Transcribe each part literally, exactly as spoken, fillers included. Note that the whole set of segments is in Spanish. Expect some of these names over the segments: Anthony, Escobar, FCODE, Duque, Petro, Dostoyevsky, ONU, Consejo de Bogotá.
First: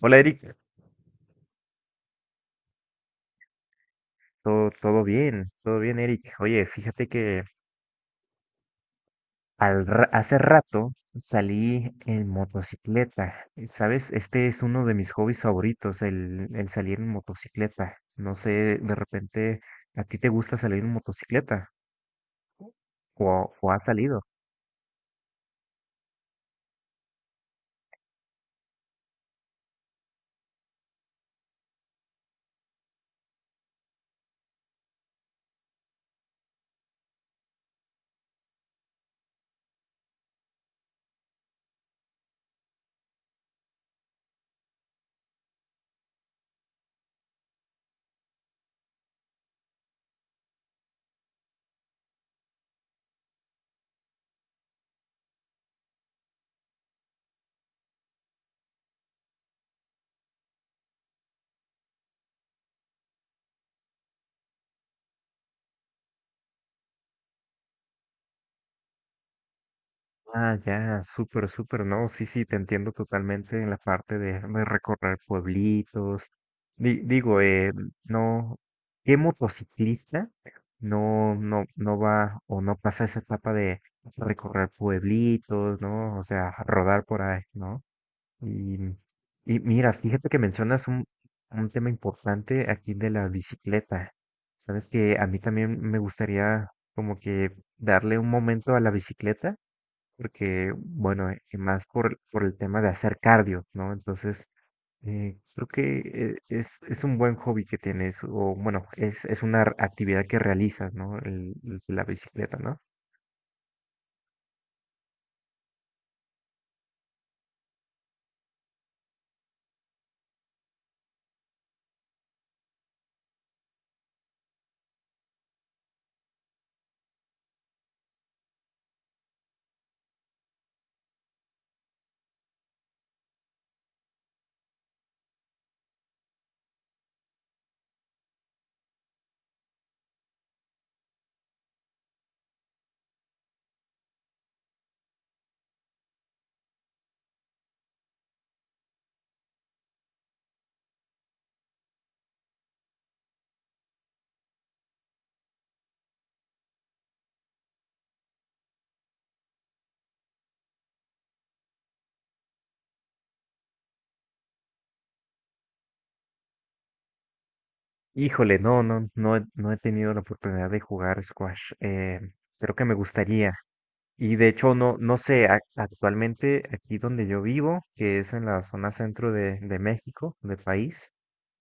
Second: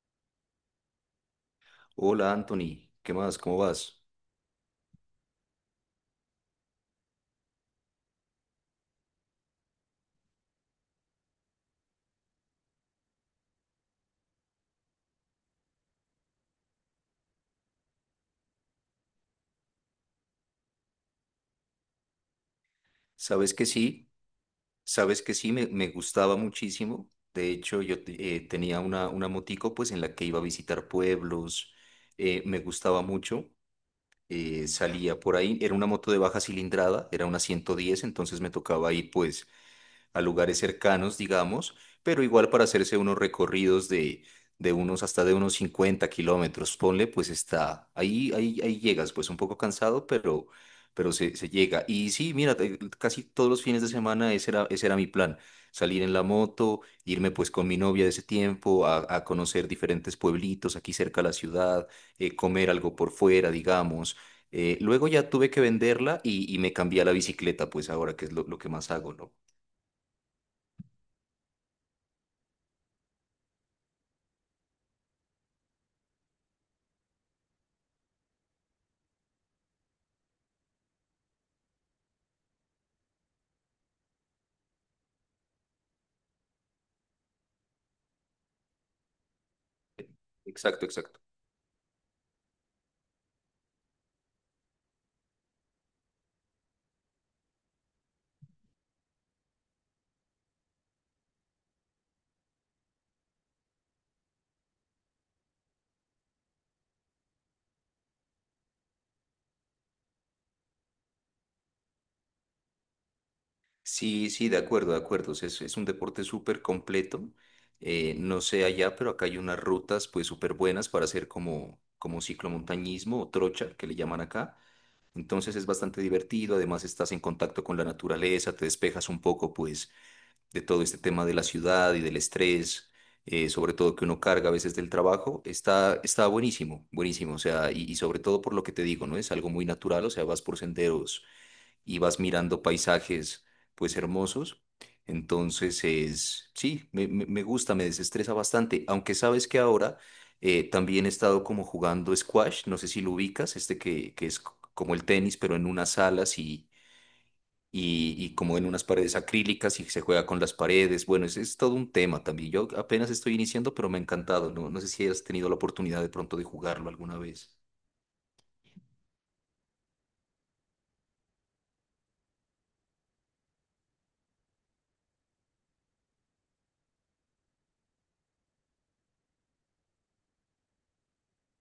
Hola Eric, Hola Anthony, ¿qué más? ¿Cómo vas? todo, todo bien, todo bien Eric. Oye, fíjate que al ra- hace rato salí en motocicleta. Y, ¿sabes? Este es uno de mis hobbies favoritos, el, el salir en motocicleta. No sé, de repente, ¿a ti te gusta salir en motocicleta? ¿O, Sabes que o has sí, salido? sabes que sí, me, me gustaba muchísimo. De hecho, yo te- eh, tenía una, una motico pues en la que iba a visitar pueblos, eh, me gustaba mucho, eh, salía por ahí, era una moto de baja cilindrada, era una ciento diez. Entonces me tocaba ir pues a lugares cercanos, digamos, pero igual para hacerse unos recorridos de, de unos, hasta de unos cincuenta kilómetros, ponle, pues está, ahí, ahí, ahí llegas, pues un poco cansado, pero, pero se, se llega. Y sí, mira, te- casi todos los fines de semana ese era, ese era mi plan, salir en la moto, irme pues con mi novia de ese tiempo a, a conocer diferentes pueblitos aquí cerca de la ciudad, eh, comer algo por fuera, digamos. Eh, luego ya tuve que venderla y, y me cambié a la bicicleta, pues ahora que es lo, lo que más hago, ¿no? Ah, ya, súper, súper, no, sí, sí, te entiendo totalmente en la parte de, de recorrer pueblitos. Di- digo, eh, no, ¿qué motociclista no, no, no va o no pasa esa etapa de recorrer pueblitos, ¿no? O sea, rodar por ahí, ¿no? Y, y mira, fíjate que Exacto, mencionas un, exacto. un tema importante aquí de la bicicleta. Sabes que a mí también me gustaría como que darle un momento a la bicicleta porque, bueno, eh, y más por, por el tema de hacer cardio, ¿no? Entonces, eh, creo que eh, es, es un buen hobby que tienes, o bueno, es, es una r- actividad que realizas, ¿no? El- el- la bicicleta, ¿no? Sí, sí, de acuerdo, de acuerdo. O sea, Es, es un deporte súper completo. Eh, no sé allá, pero acá hay unas rutas pues súper buenas para hacer como, como ciclomontañismo o trocha, que le llaman acá. Entonces es bastante divertido, además estás en contacto con la naturaleza, te despejas un poco pues de todo este tema de la ciudad y del estrés, eh, sobre todo que uno carga a veces del trabajo. Está, está buenísimo, buenísimo. O sea, y, y sobre todo por lo que te digo, ¿no? Es algo muy natural, o sea, vas por senderos y vas mirando paisajes pues hermosos. Entonces es, sí, me, me- me gusta, me desestresa bastante, aunque sabes que ahora eh, también he estado como jugando squash, no sé si lo ubicas, este que, que es c- como el tenis, pero en unas salas y, y, y como en unas paredes acrílicas y se juega con las paredes. Bueno, es, es todo un tema también. Yo apenas estoy iniciando, pero me ha encantado, ¿no? No sé si has tenido la oportunidad de pronto de jugarlo alguna vez. Híjole, no, no, no, he- no he tenido la oportunidad de jugar squash. Eh, creo que me gustaría. Y de hecho, no, no sé, ac- actualmente aquí donde yo vivo, que es en la zona centro de, de México, del país,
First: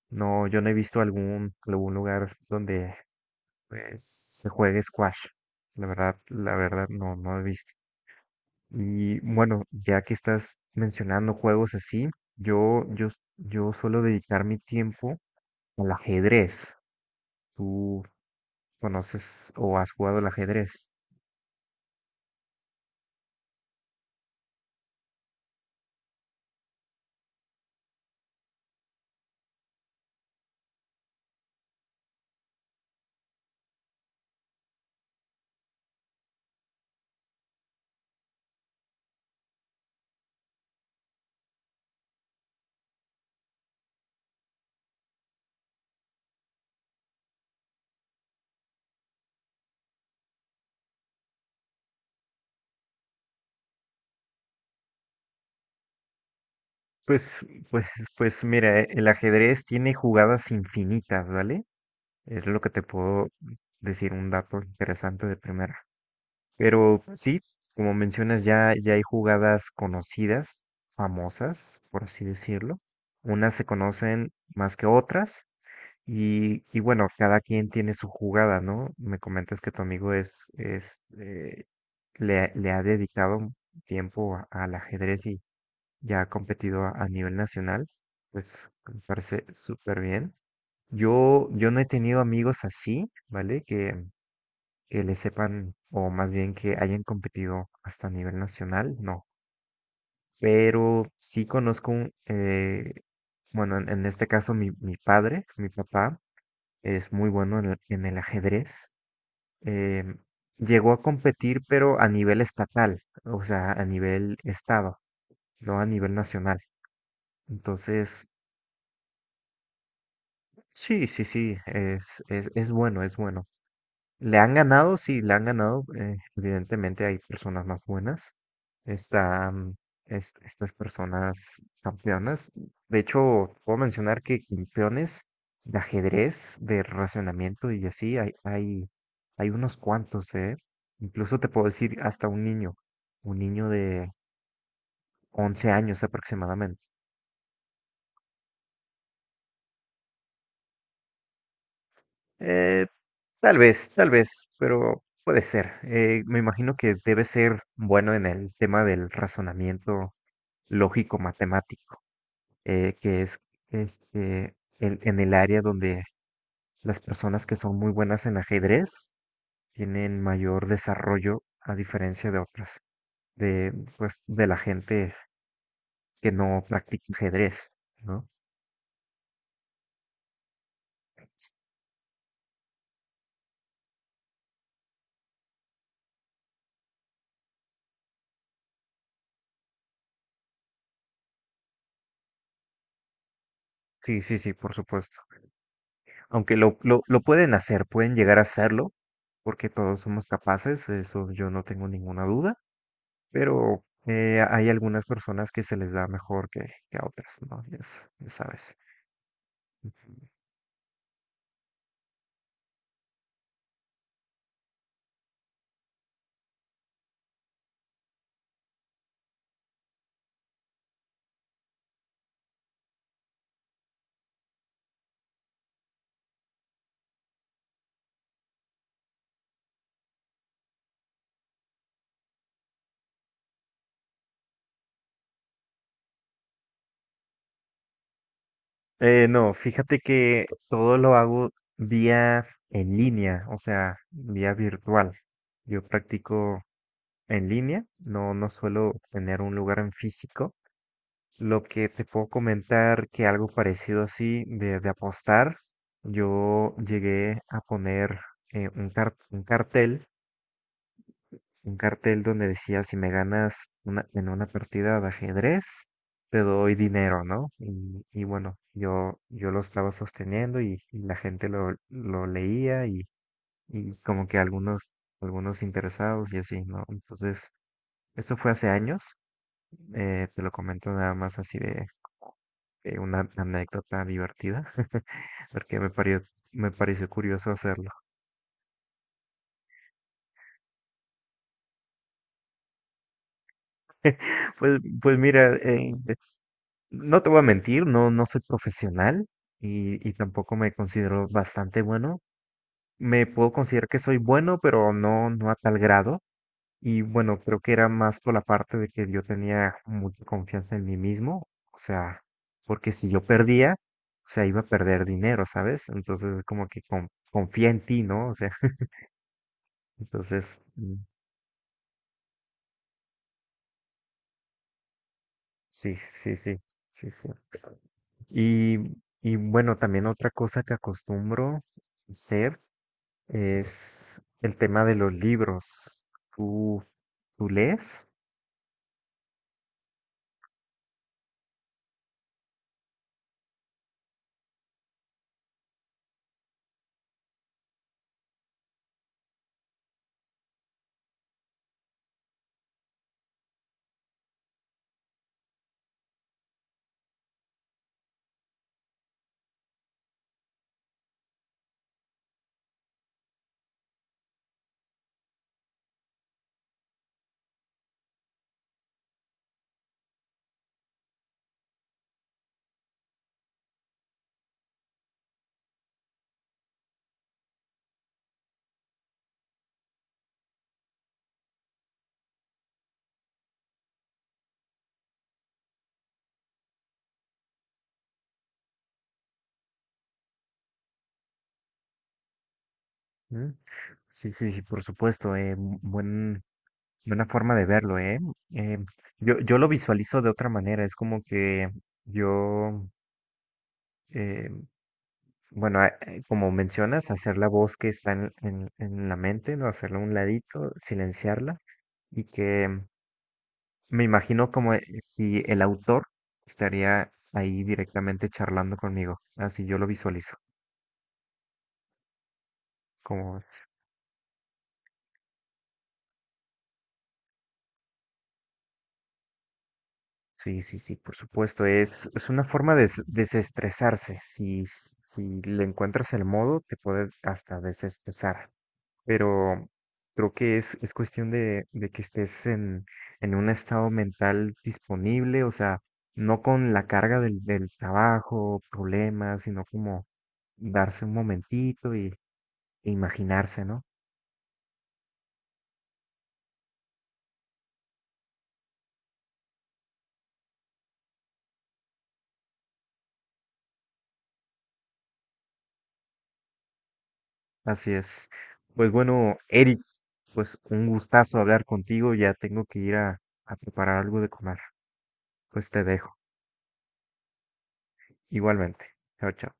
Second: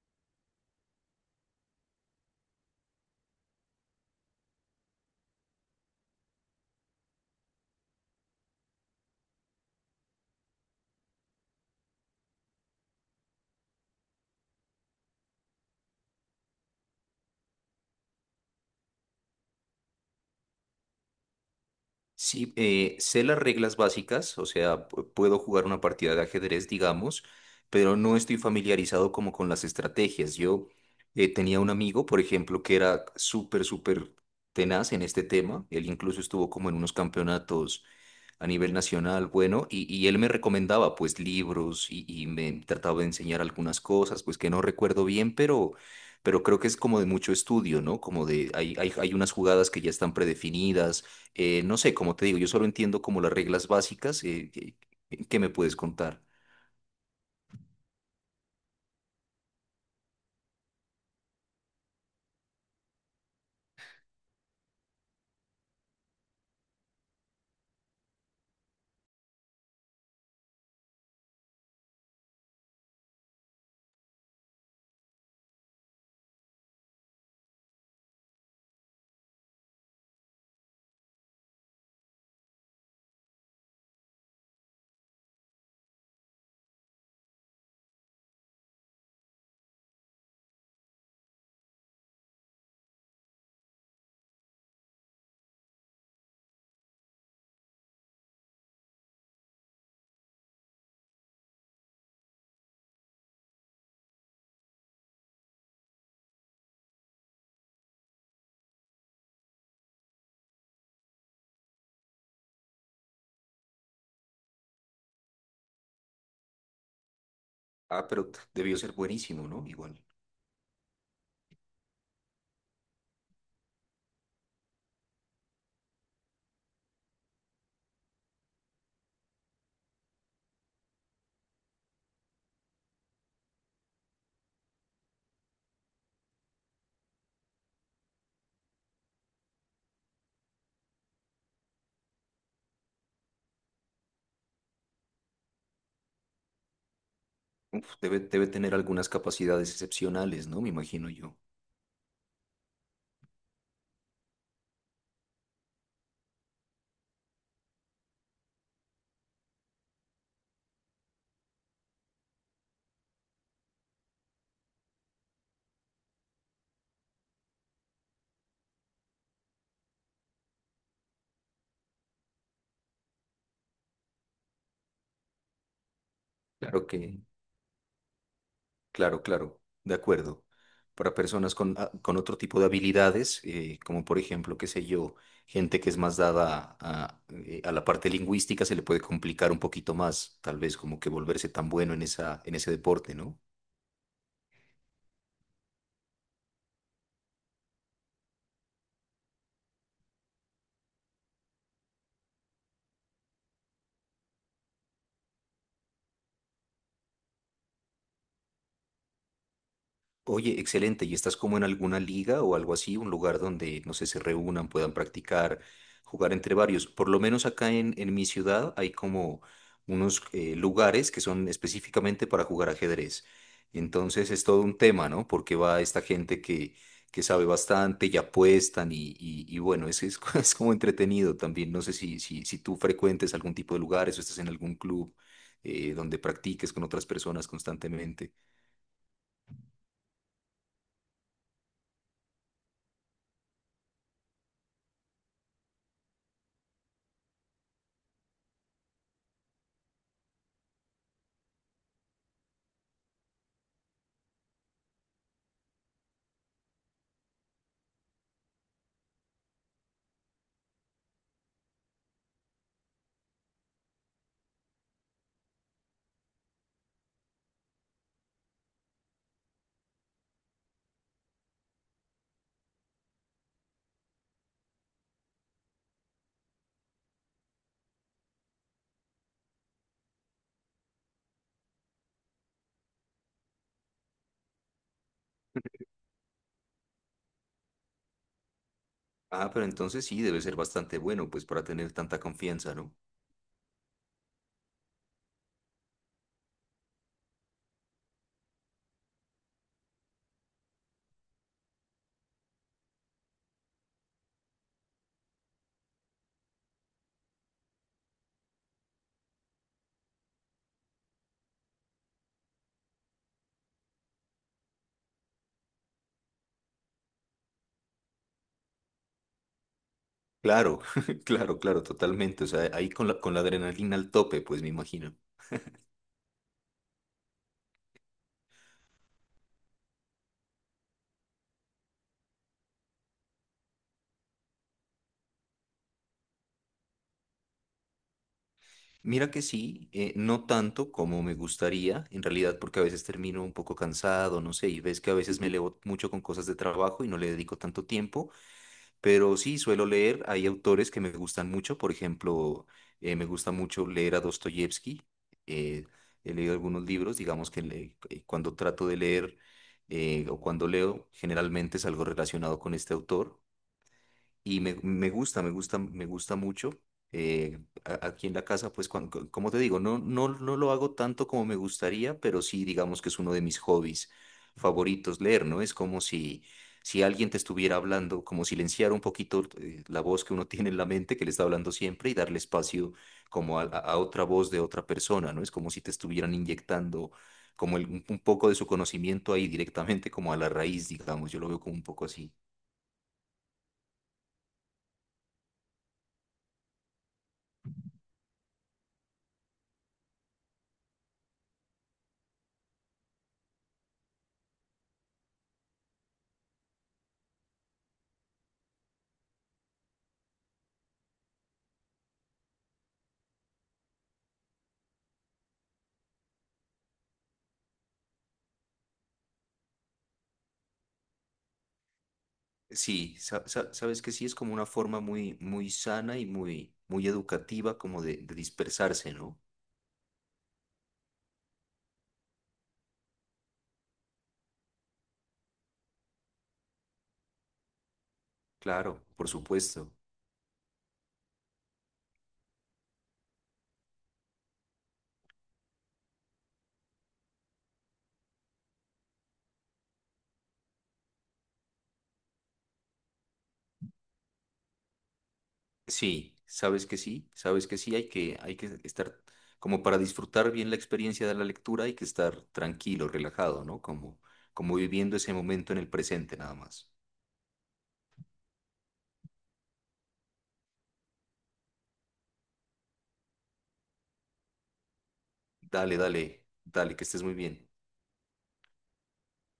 no, yo no he visto algún, algún lugar donde pues se juegue squash. La verdad, la verdad no, no he visto. Y bueno, ya que estás mencionando juegos así, yo, yo, yo suelo dedicar mi tiempo al ajedrez. ¿Tú conoces o has jugado al ajedrez? Sí, eh, sé las reglas básicas, o sea, pu- puedo jugar una partida de ajedrez, digamos, pero no estoy familiarizado como con las estrategias. Yo eh, tenía un amigo, por ejemplo, que era súper, súper tenaz en este tema. Él incluso estuvo como en unos campeonatos a nivel nacional, bueno, y, y él me recomendaba pues libros y, y me trataba de enseñar algunas cosas, pues que no recuerdo bien, pero... Pero creo que es como de mucho estudio, ¿no? Como de, hay, hay, hay unas jugadas que ya están predefinidas, eh, no sé, como te digo, yo solo entiendo como las reglas básicas. Eh, que, ¿qué me puedes contar? Pues, pues, pues mira, el ajedrez tiene jugadas infinitas, ¿vale? Es lo que te puedo decir un dato interesante de primera. Pero sí, como mencionas, ya, ya hay jugadas conocidas, famosas, por así decirlo. Unas se conocen más que otras y, y bueno, cada quien tiene su jugada, ¿no? Me comentas que tu amigo es, es eh, le, ha- le ha dedicado un tiempo a- al ajedrez y ya ha competido a, a nivel nacional, pues me parece súper bien. Yo, yo no he tenido amigos así, ¿vale? Que, que le sepan, o más bien que hayan competido hasta a nivel nacional, no. Pero sí conozco, un, eh, bueno, en, en este caso mi, mi padre, mi papá, es muy bueno en el, en el ajedrez. eh, Llegó a competir, pero a nivel estatal, o sea, a nivel estado, no a nivel nacional. Ah, pero Entonces, t- debió ser buenísimo, ¿no? Igual. sí, sí, sí, es, es, es bueno, es bueno. Le han ganado, sí, le han ganado. Eh, evidentemente hay personas más buenas. Están es- estas personas campeonas. De hecho, puedo mencionar que campeones de ajedrez, de racionamiento y así, hay, hay, hay unos cuantos, ¿eh? Incluso te puedo decir hasta un niño, un niño de once años aproximadamente. Uf, debe, debe tener algunas capacidades excepcionales, ¿no? Me imagino yo. Eh, Tal vez, tal vez, pero puede ser. Eh, me imagino que debe ser bueno en el tema del razonamiento lógico-matemático, eh, que es este, en, en el área donde las personas que son muy buenas en ajedrez tienen mayor desarrollo a diferencia de otras, de, pues, de la gente que no Claro practica que, ajedrez, ¿no? claro, claro, de acuerdo. Para personas con, ah, con otro tipo de habilidades, eh, como por ejemplo, qué sé yo, gente que es más dada a, eh, a la parte lingüística, se le puede complicar un poquito más, tal vez como que volverse tan bueno en esa, en ese deporte, ¿no? Sí, sí, sí, por supuesto. Aunque lo, lo, lo pueden hacer, pueden llegar a hacerlo, porque todos somos capaces, eso yo no tengo ninguna duda, pero eh, hay algunas personas que se les da mejor que, que a otras, ¿no? Ya s- ya sabes. Oye, excelente. ¿Y estás como en alguna liga o algo así? Un lugar donde, no sé, se reúnan, puedan practicar, jugar entre varios. Por lo menos acá en, en mi ciudad hay como unos eh, lugares que son específicamente para jugar ajedrez. Entonces es todo un tema, ¿no? Porque va esta gente que, que sabe bastante y apuestan y, y, y bueno, es, es, es como entretenido también. No sé si, si, si tú frecuentes algún tipo de lugares o estás en algún club eh, donde practiques con otras personas constantemente. Eh, no, fíjate que todo lo hago vía en línea, o sea, vía virtual. Yo practico en línea, no, no suelo tener un lugar en físico. Lo que te puedo comentar que algo parecido así de, de apostar, yo llegué a poner eh, un car- un cartel un cartel donde decía, si me ganas una, en una partida de ajedrez, te doy dinero, ¿no? Y, y bueno, yo, yo lo estaba sosteniendo y, y la gente lo, lo leía y, y como que algunos, algunos interesados y así, ¿no? Entonces, eso fue hace años, eh, te lo comento nada más así de, de una anécdota divertida, porque me pareció, me pareció curioso hacerlo. Ah, pero entonces sí, debe ser bastante bueno, pues para tener tanta confianza, ¿no? Pues, pues mira, eh, no te voy a mentir, no, no soy profesional y, y tampoco me considero bastante bueno. Me puedo considerar que soy bueno, pero no, no a tal grado. Y bueno, creo que era más por la parte de que yo tenía mucha confianza en mí mismo. O sea, porque si yo perdía, o sea, iba a perder dinero, ¿sabes? Entonces, como que con- confía en ti, ¿no? O sea, entonces, Claro, mm, claro, claro, totalmente. O sea, ahí con la, con la adrenalina al tope, pues me imagino. sí, sí, sí, sí, sí. Y, y bueno, también otra cosa que acostumbro hacer. Es el tema de los libros. ¿Tú, tú lees? Mira que sí, eh, no tanto como me gustaría, en realidad, porque a veces termino un poco cansado, no sé, y ves que a veces me elevo mucho con cosas de trabajo y no le dedico tanto tiempo, pero sí suelo leer, hay autores que me gustan mucho, por ejemplo, eh, me gusta mucho leer a Dostoyevsky, eh, he leído algunos libros, digamos que le- eh, cuando trato de leer eh, o cuando leo, generalmente es algo relacionado con este autor. Y me, me gusta, me gusta, me gusta mucho. Eh, a- Aquí en la casa, pues, cuan- co- como te digo, no, no, no lo hago tanto como me gustaría, pero sí, digamos que es uno de mis hobbies favoritos leer, ¿no? Es como si, si alguien te estuviera hablando, como silenciar un poquito eh, la voz que uno tiene en la mente, que le está hablando siempre, y darle espacio como a, a- a otra voz de otra persona, ¿no? Es como si te estuvieran inyectando como el- un un poco de su conocimiento ahí directamente, como a la raíz, digamos. Yo lo veo como un poco así. ¿Mm? Sí, sí, sí, por supuesto. eh, bu- buen, buena forma de verlo, ¿eh? Eh, yo, yo lo visualizo de otra manera. Es como que yo, eh, bueno, a- eh, como mencionas, hacer la voz que está en, en, en la mente, ¿no? Hacerla a un ladito, silenciarla y que me imagino como eh, si el autor estaría ahí directamente charlando conmigo. Así yo lo visualizo. Sí, Como, sa- s- sa- sabes que sí es como una forma muy, muy sana y muy, muy educativa como de, de dispersarse, ¿no? sí, sí, sí, por supuesto. Es, es una forma de s- desestresarse. Si, s- si le encuentras el modo, te puede hasta desestresar. Claro, por Pero supuesto. creo que es, es cuestión de, de que estés en, en un estado mental disponible, o sea, no con la carga del, del trabajo, problemas, sino como darse un momentito y e imaginarse, ¿no? Sí, sabes que sí, sabes que sí, hay que, hay que estar como para disfrutar bien la experiencia de la lectura, hay que estar tranquilo, relajado, ¿no? Como, como viviendo ese momento en el presente nada más. Así es. Pues bueno, Eric, pues un gustazo hablar contigo. Ya tengo que ir a, a preparar algo de comer. Pues te Dale, dejo. dale, dale, que estés muy bien. Igualmente. Chao, chao.